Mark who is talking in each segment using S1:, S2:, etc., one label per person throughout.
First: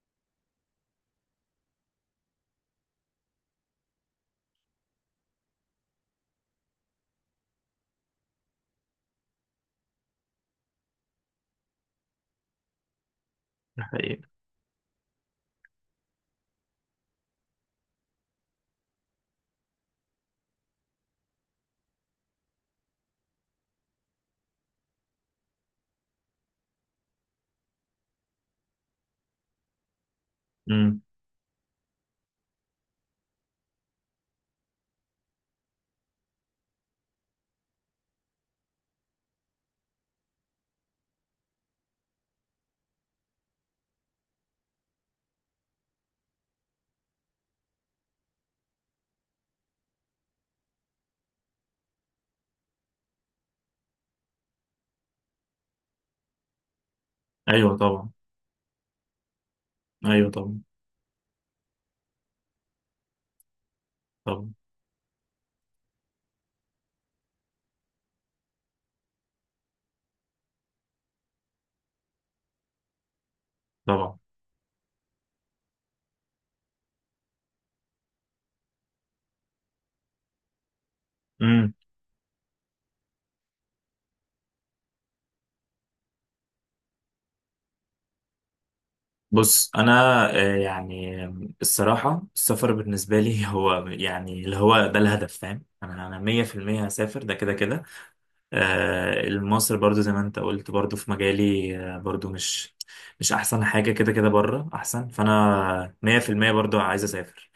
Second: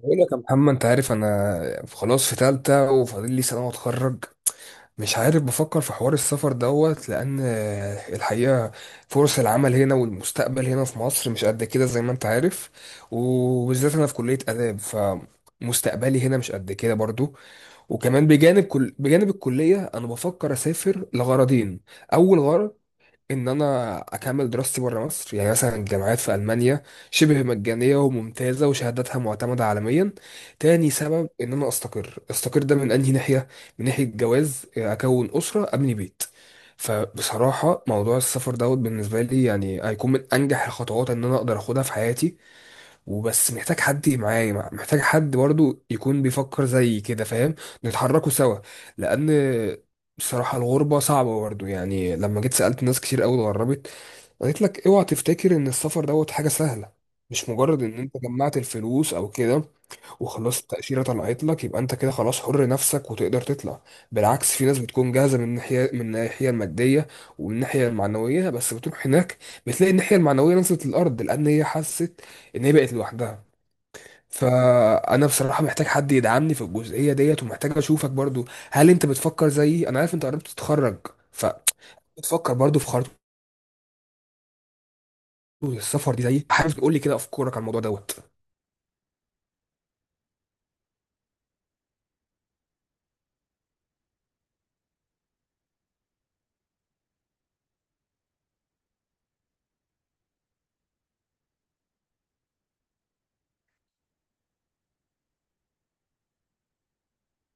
S1: بقول لك يا محمد، انت عارف انا خلاص في تالتة وفاضل لي سنة واتخرج. مش عارف، بفكر في حوار السفر دوت لان الحقيقة فرص العمل هنا والمستقبل هنا في مصر مش قد كده زي ما انت عارف. وبالذات انا في
S2: حقيقة.
S1: كلية آداب، فمستقبلي هنا مش قد كده برضو. وكمان بجانب الكلية انا بفكر اسافر لغرضين. اول غرض ان انا اكمل دراستي بره مصر، يعني مثلا الجامعات في المانيا شبه مجانيه وممتازه وشهاداتها معتمده عالميا. تاني
S2: امم.
S1: سبب ان انا استقر. ده من انهي ناحيه؟ من ناحيه جواز، اكون اسره، ابني بيت. فبصراحه موضوع السفر دوت بالنسبه لي يعني هيكون من انجح الخطوات ان انا اقدر اخدها في حياتي. وبس محتاج حد معايا، محتاج حد برضو يكون بيفكر زي كده، فاهم؟ نتحركوا سوا. لان بصراحة الغربة صعبة برضو. يعني لما جيت سألت ناس كتير قوي اتغربت، قالت لك اوعى تفتكر ان السفر دوت حاجة سهلة. مش
S2: ايوه
S1: مجرد ان
S2: طبعا.
S1: انت جمعت الفلوس او كده
S2: ايوه
S1: وخلاص
S2: طبعا.
S1: التأشيرة طلعت لك، يبقى انت كده خلاص حر نفسك وتقدر تطلع.
S2: طبعا.
S1: بالعكس، في ناس بتكون جاهزة من الناحية المادية ومن الناحية المعنوية، بس بتروح هناك بتلاقي الناحية المعنوية نزلت الأرض، لأن هي حست إن هي بقت لوحدها.
S2: طبعا.
S1: فانا بصراحه محتاج حد يدعمني في الجزئيه ديت ومحتاج اشوفك برضو. هل انت بتفكر زيي؟ انا عارف انت قربت تتخرج،
S2: امم.
S1: فبتفكر برضو في خطوه السفر دي زيي. حابب تقول لي كده افكارك على الموضوع دوت؟
S2: بص انا، يعني الصراحه السفر بالنسبه لي هو يعني اللي هو ده الهدف، فاهم، انا 100% هسافر ده كده كده. مصر برضو زي ما انت قلت برضو في مجالي، برضو مش احسن حاجه كده كده، بره احسن، فانا 100% برضو عايز اسافر.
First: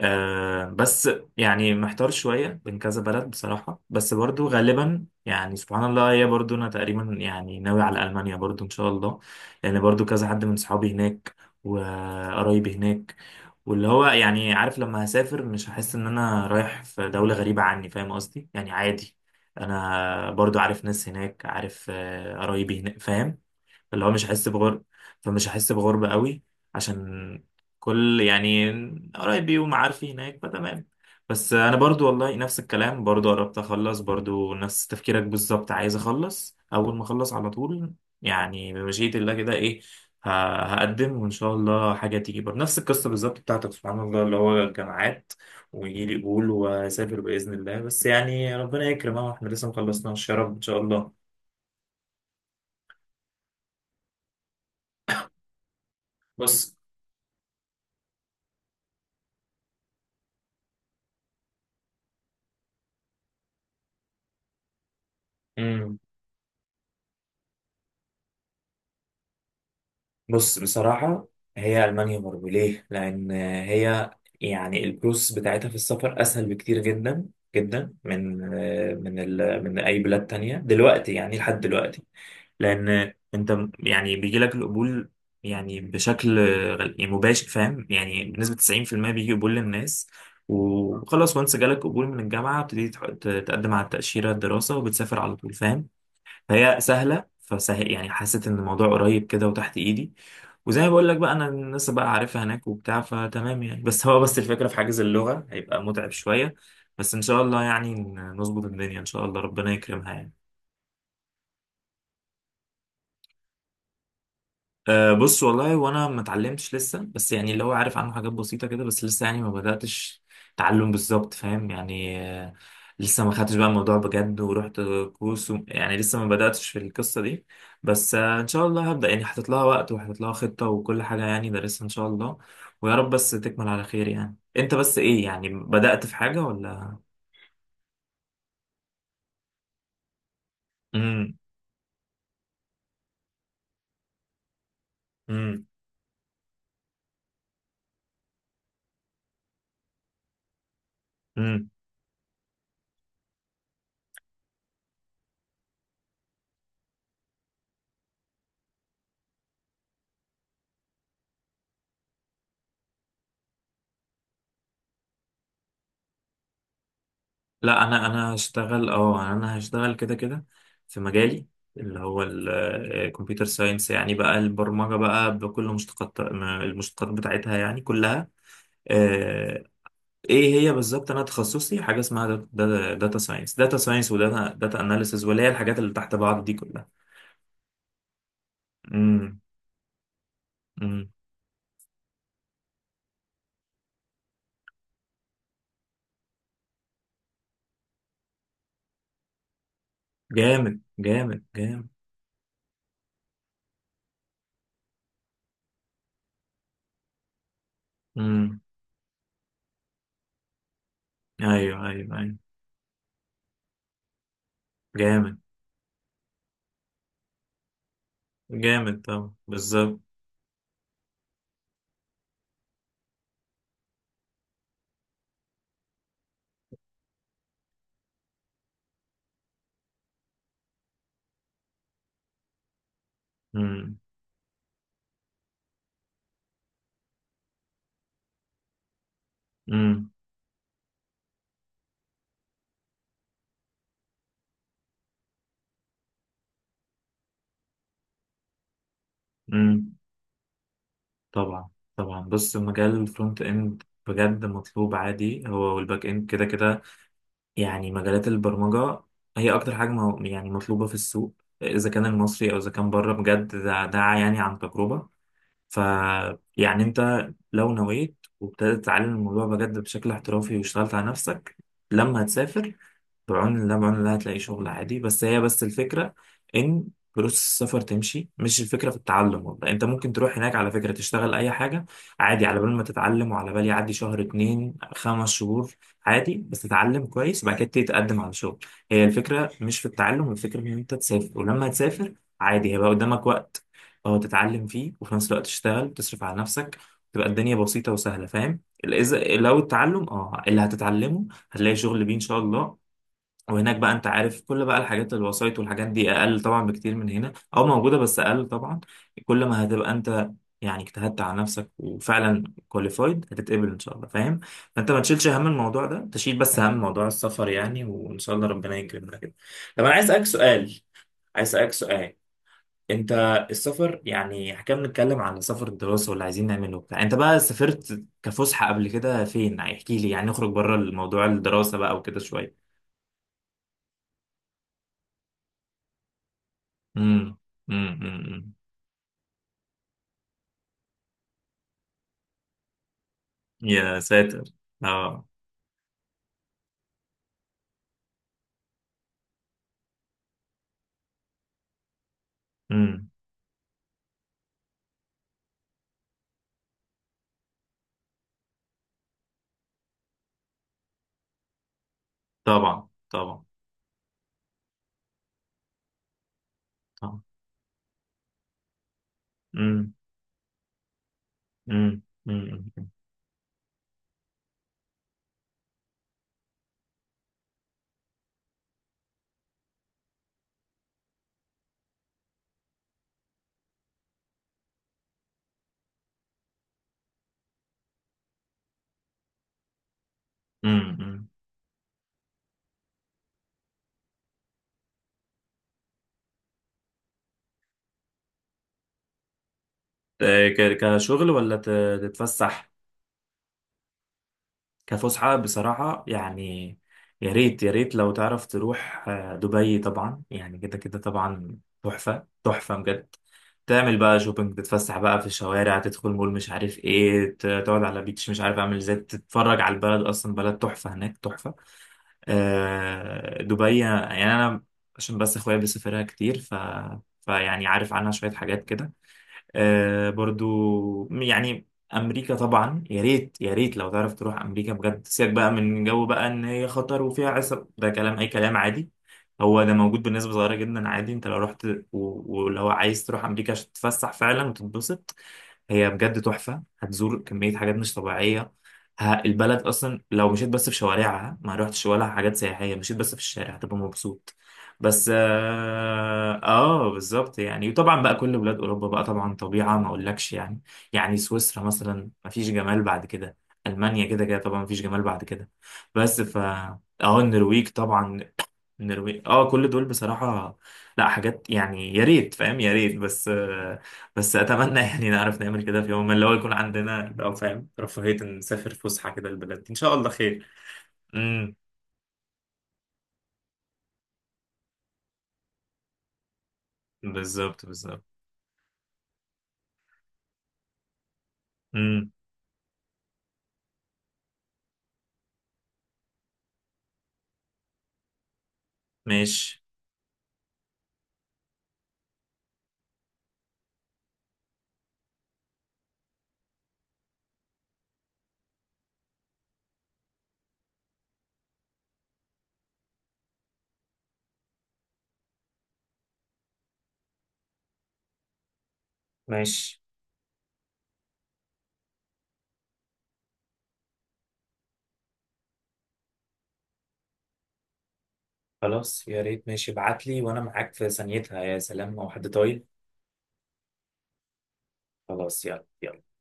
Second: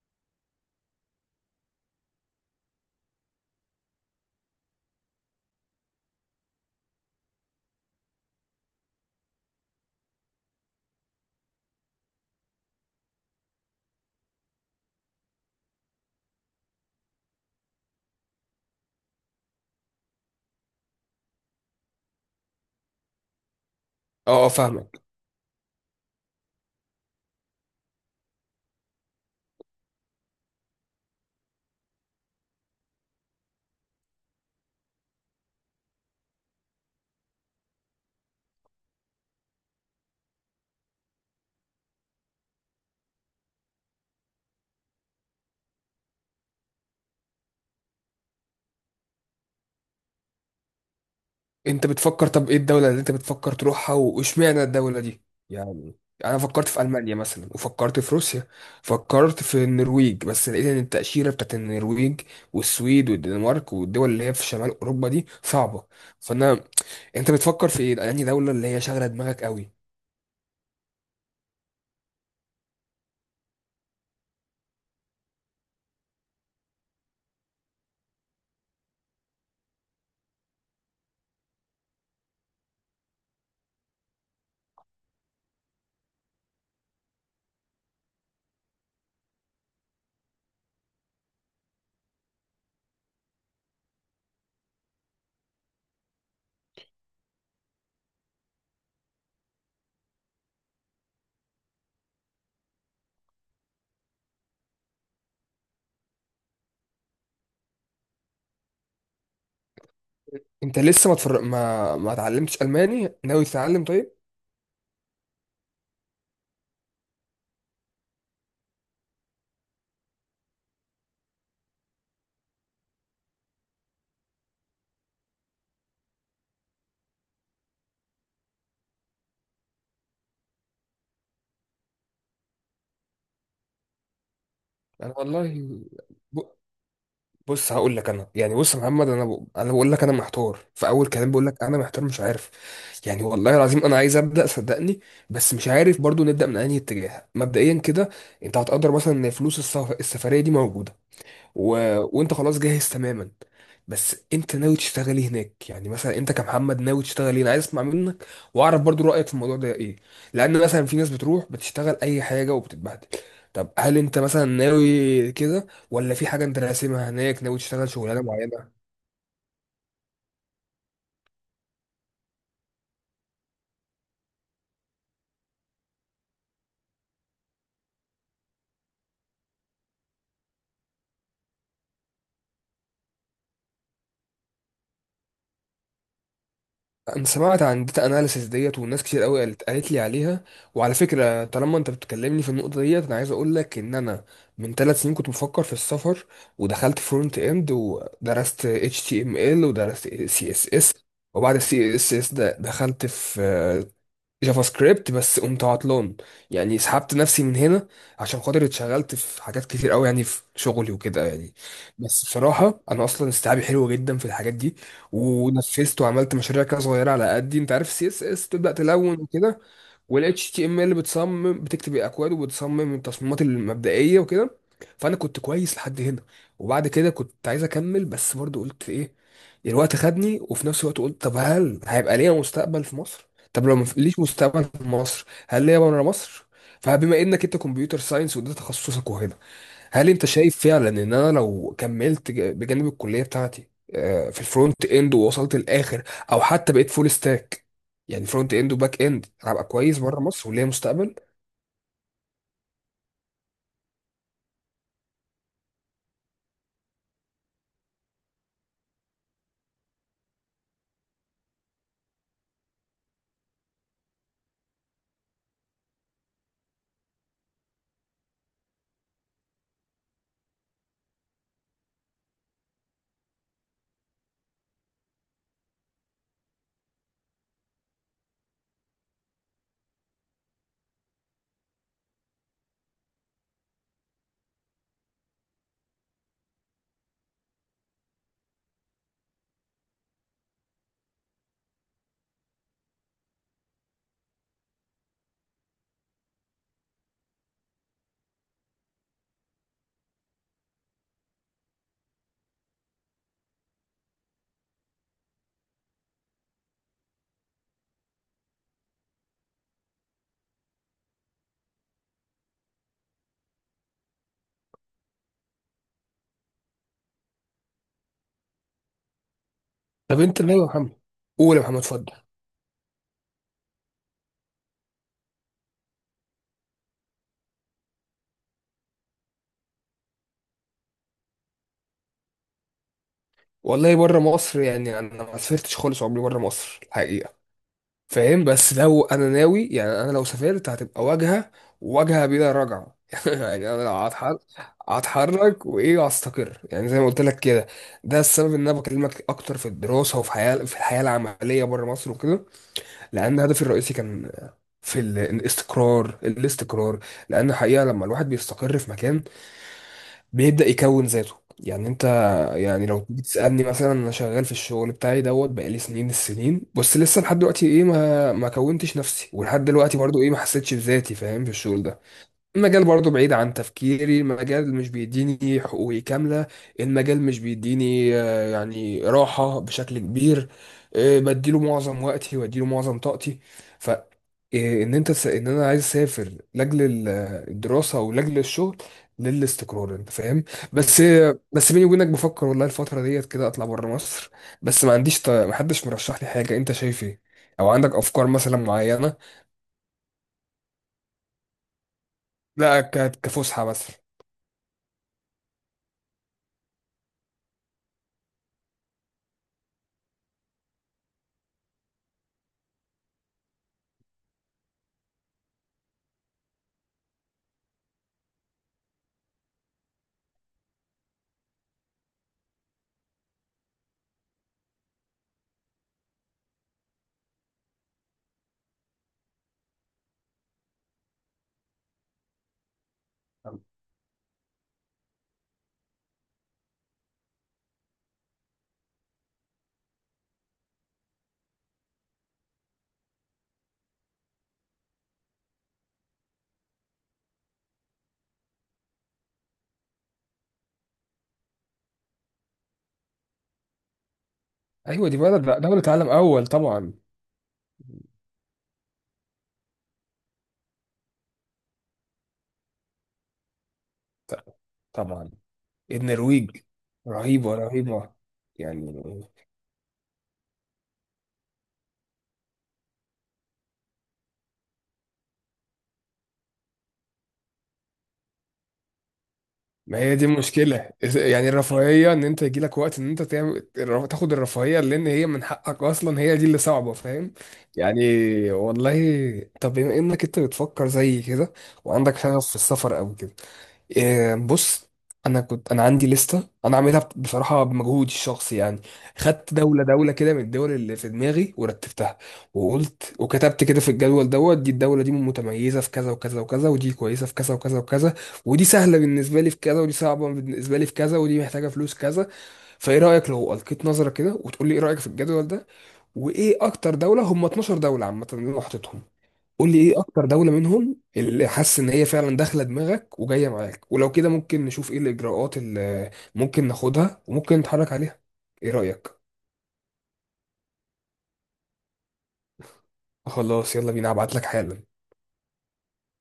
S2: بس يعني محتار شوية بين كذا بلد بصراحة، بس برضو غالبا يعني سبحان الله، هي برضو أنا تقريبا يعني ناوي على ألمانيا برضو إن شاء الله. لأن برضو كذا حد من صحابي هناك وقرايبي هناك، واللي هو يعني عارف، لما هسافر مش هحس إن أنا رايح في دولة غريبة عني، فاهم قصدي، يعني عادي. أنا برضو عارف ناس هناك، عارف، قرايبي هناك، فاهم، اللي هو مش
S1: اه
S2: هحس
S1: اه،
S2: بغربة.
S1: فاهمك.
S2: فمش هحس بغربة قوي، عشان كل يعني قرايبي ومعارفي هناك فتمام. بس انا برضو والله نفس الكلام، برضو قربت اخلص، برضو نفس تفكيرك بالظبط، عايز اخلص اول ما اخلص على طول، يعني بمشيئة الله كده، ايه، ه- هقدم وان شاء الله حاجة تيجي، برضو نفس القصة بالظبط بتاعتك سبحان الله، اللي هو الجامعات ويجي لي قبول واسافر باذن الله. بس يعني ربنا يكرم، اهو احنا لسه مخلصناش، يا رب ان شاء الله.
S1: انت بتفكر؟ طب ايه الدوله اللي انت بتفكر تروحها واشمعنى الدوله دي؟ يعني انا فكرت
S2: بس
S1: في المانيا مثلا، وفكرت في روسيا، فكرت في النرويج، بس لقيت ان التاشيره بتاعت النرويج والسويد والدنمارك والدول اللي هي في شمال اوروبا دي صعبه. فانا، انت بتفكر في ايه؟ يعني دولة اللي هي شاغلة دماغك قوي؟
S2: بص بصراحة، هي ألمانيا برضه ليه؟ لأن هي يعني البروسس بتاعتها في السفر أسهل بكتير، جدا جدا، من من ال من أي بلاد تانية دلوقتي، يعني لحد دلوقتي. لأن أنت يعني بيجي لك القبول، يعني بشكل يعني مباشر، فاهم، يعني بنسبة 90% بيجي قبول للناس. وخلاص، وانس جالك قبول من الجامعة بتبتدي تقدم على التأشيرة الدراسة وبتسافر على طول، فاهم. فهي سهله، فسهل يعني حسيت ان الموضوع قريب كده وتحت ايدي، وزي ما بقول لك بقى انا الناس بقى عارفها هناك وبتاع، فتمام يعني. بس هو بس الفكره في حاجز اللغه هيبقى متعب شويه، بس ان شاء الله يعني نظبط الدنيا، ان شاء الله ربنا يكرمها يعني.
S1: انت لسه ما تفر... ما ما اتعلمتش الماني، ناوي تتعلم؟ طيب،
S2: بص والله وانا ما اتعلمتش لسه، بس يعني اللي هو عارف عنه حاجات بسيطه كده، بس لسه يعني ما بداتش تعلم بالظبط، فاهم يعني. لسه ما خدتش بقى الموضوع بجد ورحت كورس و يعني لسه ما بداتش في القصه دي. بس ان شاء الله هبدا، يعني حاطط لها وقت وحاطط لها خطه وكل حاجه يعني دارسها ان شاء الله. ويا رب بس تكمل على خير، يعني انت بس
S1: انا
S2: ايه، يعني
S1: والله،
S2: بدات في
S1: ب...
S2: حاجه ولا؟
S1: بص هقول لك انا، يعني بص يا محمد، انا انا بقول لك انا محتار، في اول كلام
S2: امم.
S1: بقول لك انا محتار مش عارف. يعني والله العظيم انا عايز ابدا، صدقني، بس مش عارف برضو نبدا من انهي اتجاه مبدئيا كده. انت هتقدر مثلا ان فلوس السفرية دي موجودة، و...
S2: امم.
S1: وانت خلاص جاهز تماما، بس انت ناوي تشتغلي هناك؟ يعني مثلا انت كمحمد ناوي تشتغلي؟ انا عايز اسمع منك واعرف برضو رايك في الموضوع ده ايه. لان مثلا في ناس بتروح بتشتغل اي حاجه وبتتبهدل. طب هل انت مثلا ناوي كده، ولا في حاجه انت راسمها هناك ناوي
S2: لا،
S1: تشتغل
S2: انا
S1: شغلانه
S2: انا
S1: معينه؟
S2: هشتغل اه انا هشتغل كده كده في مجالي، اللي هو الكمبيوتر ساينس، يعني بقى البرمجة بقى بكل مشتقات المشتقات بتاعتها يعني كلها. آه، ايه هي بالظبط، انا تخصصي حاجة اسمها داتا ساينس وداتا اناليسز، واللي هي الحاجات اللي تحت بعض دي كلها.
S1: انا سمعت عن داتا اناليسيس ديت، والناس كتير
S2: امم.
S1: قوي قالت لي عليها. وعلى
S2: امم.
S1: فكره طالما انت بتكلمني في النقطه ديت، انا عايز اقول لك ان انا من 3 سنين كنت بفكر في السفر. ودخلت فرونت اند، ودرست اتش تي ام ال، ودرست سي اس
S2: جامد
S1: اس.
S2: جامد
S1: وبعد
S2: جامد.
S1: السي اس اس ده دخلت في جافا سكريبت، بس قمت عطلان. يعني سحبت نفسي من هنا عشان
S2: امم.
S1: خاطر اتشغلت في حاجات كتير قوي، يعني في شغلي وكده. يعني
S2: ايوه ايوه
S1: بس
S2: ايوه.
S1: بصراحة انا اصلا استيعابي حلو جدا في الحاجات دي.
S2: جامد.
S1: ونفذت وعملت مشاريع كده صغيرة على قدي. انت عارف، سي اس اس تبدأ
S2: جامد
S1: تلون
S2: طبعا
S1: وكده،
S2: بالظبط.
S1: وال HTML بتصمم، بتكتب الاكواد وبتصمم التصميمات المبدئيه وكده. فانا كنت كويس لحد هنا. وبعد كده كنت عايز اكمل، بس برضو قلت ايه، الوقت خدني. وفي نفس الوقت قلت طب هل هيبقى ليا مستقبل في مصر؟ طب لو ما
S2: امم.
S1: ليش مستقبل في مصر، هل ليا بره مصر؟ فبما انك انت كمبيوتر ساينس وده تخصصك وهنا، هل انت شايف فعلا ان انا لو كملت بجانب الكليه بتاعتي في الفرونت اند ووصلت الاخر، او حتى بقيت فول ستاك، يعني فرونت اند وباك اند، هبقى
S2: امم.
S1: كويس بره مصر وليا مستقبل؟
S2: طبعا. طبعا. بص مجال الفرونت اند بجد مطلوب عادي، هو والباك اند كده كده، يعني مجالات البرمجة هي اكتر حاجة يعني مطلوبة في السوق، اذا كان المصري او اذا كان بره، بجد ده يعني عن تجربة. ف يعني انت لو نويت وابتدت تتعلم الموضوع بجد بشكل احترافي واشتغلت على نفسك، لما هتسافر بعون الله، بعون الله هتلاقي شغل عادي. بس هي بس الفكرة إن فلوس السفر تمشي، مش الفكرة في التعلم. والله أنت ممكن تروح هناك على فكرة تشتغل أي حاجة عادي، على بال ما تتعلم، وعلى بال يعدي شهر اتنين 5 شهور عادي، بس تتعلم كويس. بعد كده تبتدي تقدم على شغل. هي الفكرة مش في التعلم، الفكرة إن أنت تسافر. ولما تسافر عادي هيبقى قدامك وقت تتعلم فيه، وفي نفس الوقت تشتغل وتصرف على نفسك، تبقى الدنيا بسيطة وسهلة، فاهم. إذا لو التعلم، اللي هتتعلمه هتلاقي شغل بيه ان شاء الله. وهناك بقى انت عارف كل بقى الحاجات الوسايط والحاجات دي اقل طبعا بكتير من هنا، او موجوده بس اقل طبعا. كل ما هتبقى انت يعني اجتهدت على نفسك وفعلا كواليفايد، هتتقبل ان شاء الله، فاهم. فانت ما تشيلش هم الموضوع ده، تشيل بس هم موضوع السفر يعني، وان شاء الله ربنا يكرمنا كده. طب انا عايز
S1: طب
S2: اسالك
S1: انت، لا يا
S2: سؤال.
S1: محمد.
S2: عايز
S1: قول يا
S2: اسالك
S1: محمد، اتفضل.
S2: سؤال. انت السفر يعني، احنا كنا بنتكلم على سفر الدراسه واللي عايزين نعمله وبتاع، انت بقى سافرت كفسحه قبل كده فين؟ احكي لي يعني، نخرج بره الموضوع الدراسه بقى وكده شويه.
S1: والله بره مصر يعني انا ما سافرتش خالص عمري بره مصر الحقيقه،
S2: امم. امم.
S1: فاهم.
S2: أمم.
S1: بس لو انا ناوي، يعني انا لو سافرت هتبقى واجهه، واجهه بلا رجعه يعني انا لو
S2: يا
S1: هتحرك،
S2: ساتر. اه.
S1: هتحرك وايه وهستقر، يعني زي ما قلت لك كده. ده السبب ان انا بكلمك اكتر في الدراسه وفي حياه في الحياه العمليه بره مصر وكده.
S2: امم.
S1: لان هدفي الرئيسي كان في الاستقرار. الاستقرار، لان الحقيقه لما الواحد بيستقر في مكان بيبدأ يكون ذاته. يعني انت، يعني
S2: طبعا.
S1: لو تيجي
S2: طبعا.
S1: تسألني مثلا، انا شغال في الشغل بتاعي دوت بقالي سنين السنين، بس لسه
S2: طبعا.
S1: لحد دلوقتي ايه ما ما كونتش نفسي، ولحد
S2: امم.
S1: دلوقتي برضو ايه ما حسيتش بذاتي، فاهم، في الشغل ده.
S2: امم. امم.
S1: المجال برضه بعيد عن تفكيري، المجال مش بيديني حقوقي كاملة، المجال مش بيديني يعني راحة بشكل كبير، بديله معظم وقتي واديله معظم طاقتي. ف آه، ان انا عايز اسافر لاجل الدراسة ولاجل الشغل للاستقرار، انت فاهم.
S2: أمم.
S1: بس
S2: أمم.
S1: بس بيني وبينك بفكر والله الفترة ديت كده اطلع بره مصر، بس ما عنديش محدش مرشح لي حاجة، انت شايف ايه؟ او عندك افكار مثلا معينة؟
S2: كشغل ولا تتفسح؟
S1: لا، كفسحة مثلا.
S2: كفسحة بصراحة يعني، يا ريت يا ريت لو تعرف تروح دبي. طبعا يعني كده كده طبعا، تحفة تحفة بجد. تعمل بقى شوبينج، تتفسح بقى في الشوارع، تدخل مول مش عارف ايه، تقعد على بيتش مش عارف اعمل ازاي، تتفرج على البلد، اصلا بلد تحفة، هناك تحفة. دبي يعني، انا عشان بس اخويا بيسافرها كتير، فيعني عارف عنها شوية حاجات كده. برضو يعني امريكا طبعا، يا ريت يا ريت لو تعرف تروح امريكا بجد. سيبك بقى من جو بقى ان هي خطر وفيها عصر، ده كلام اي كلام عادي. هو ده موجود بنسبة صغيرة جدا عادي، انت لو رحت، ولو عايز تروح امريكا عشان تتفسح فعلا وتتبسط هي بجد تحفة. هتزور كمية حاجات مش طبيعية، البلد أصلا لو مشيت بس في شوارعها ما روحتش ولا حاجات سياحية، مشيت بس في الشارع هتبقى مبسوط. بس
S1: ايوه، دي بلد، دولة عالم اول طبعا.
S2: بالظبط يعني. وطبعا بقى كل بلاد أوروبا بقى طبعا طبيعة ما أقولكش يعني، يعني سويسرا مثلا ما فيش جمال بعد كده، ألمانيا كده كده
S1: ط-
S2: طبعا ما فيش جمال بعد
S1: طبعا
S2: كده. بس ف
S1: النرويج
S2: اه
S1: رهيبة
S2: النرويج
S1: رهيبة.
S2: طبعا.
S1: يعني
S2: النرويج كل دول بصراحة، لا حاجات يعني يا ريت، فاهم، يا ريت. بس بس اتمنى يعني نعرف نعمل كده في يوم ما، اللي هو يكون عندنا كده، او فاهم رفاهية إن نسافر فسحة كده البلد دي. ان شاء
S1: ما
S2: الله
S1: هي دي
S2: خير.
S1: المشكلة، يعني
S2: امم.
S1: الرفاهية ان انت يجيلك وقت ان انت تعمل تاخد الرفاهية، لان هي من حقك اصلا، هي دي اللي صعبة، فاهم.
S2: بالظبط
S1: يعني
S2: بالظبط.
S1: والله طب بما انك انت بتفكر زي كده
S2: امم.
S1: وعندك شغف في السفر او كده، بص، انا كنت، انا عندي لسته انا عاملها بصراحه بمجهودي الشخصي يعني. خدت
S2: ماشي.
S1: دوله دوله كده من الدول اللي في دماغي ورتبتها. وقلت وكتبت كده في الجدول دوت، دي الدوله دي متميزه في كذا وكذا وكذا، ودي كويسه في كذا وكذا وكذا، ودي سهله بالنسبه لي في كذا، ودي صعبه بالنسبه لي في كذا، ودي محتاجه فلوس كذا. فايه رايك لو القيت نظره كده وتقول لي ايه رايك في الجدول ده، وايه اكتر دوله، هم 12 دوله عامه اللي انا حاططهم. قول لي
S2: ماشي.
S1: ايه اكتر دولة منهم اللي حاسس ان هي فعلا داخلة دماغك وجاية معاك، ولو كده ممكن نشوف ايه الاجراءات اللي ممكن ناخدها وممكن نتحرك عليها. ايه
S2: خلاص
S1: رأيك؟
S2: يا ريت، ماشي ابعت لي وانا معاك في ثانيتها، يا سلام لو حد طايل.
S1: خلاص، يلا بينا، هبعت لك حالا.
S2: خلاص يلا يلا.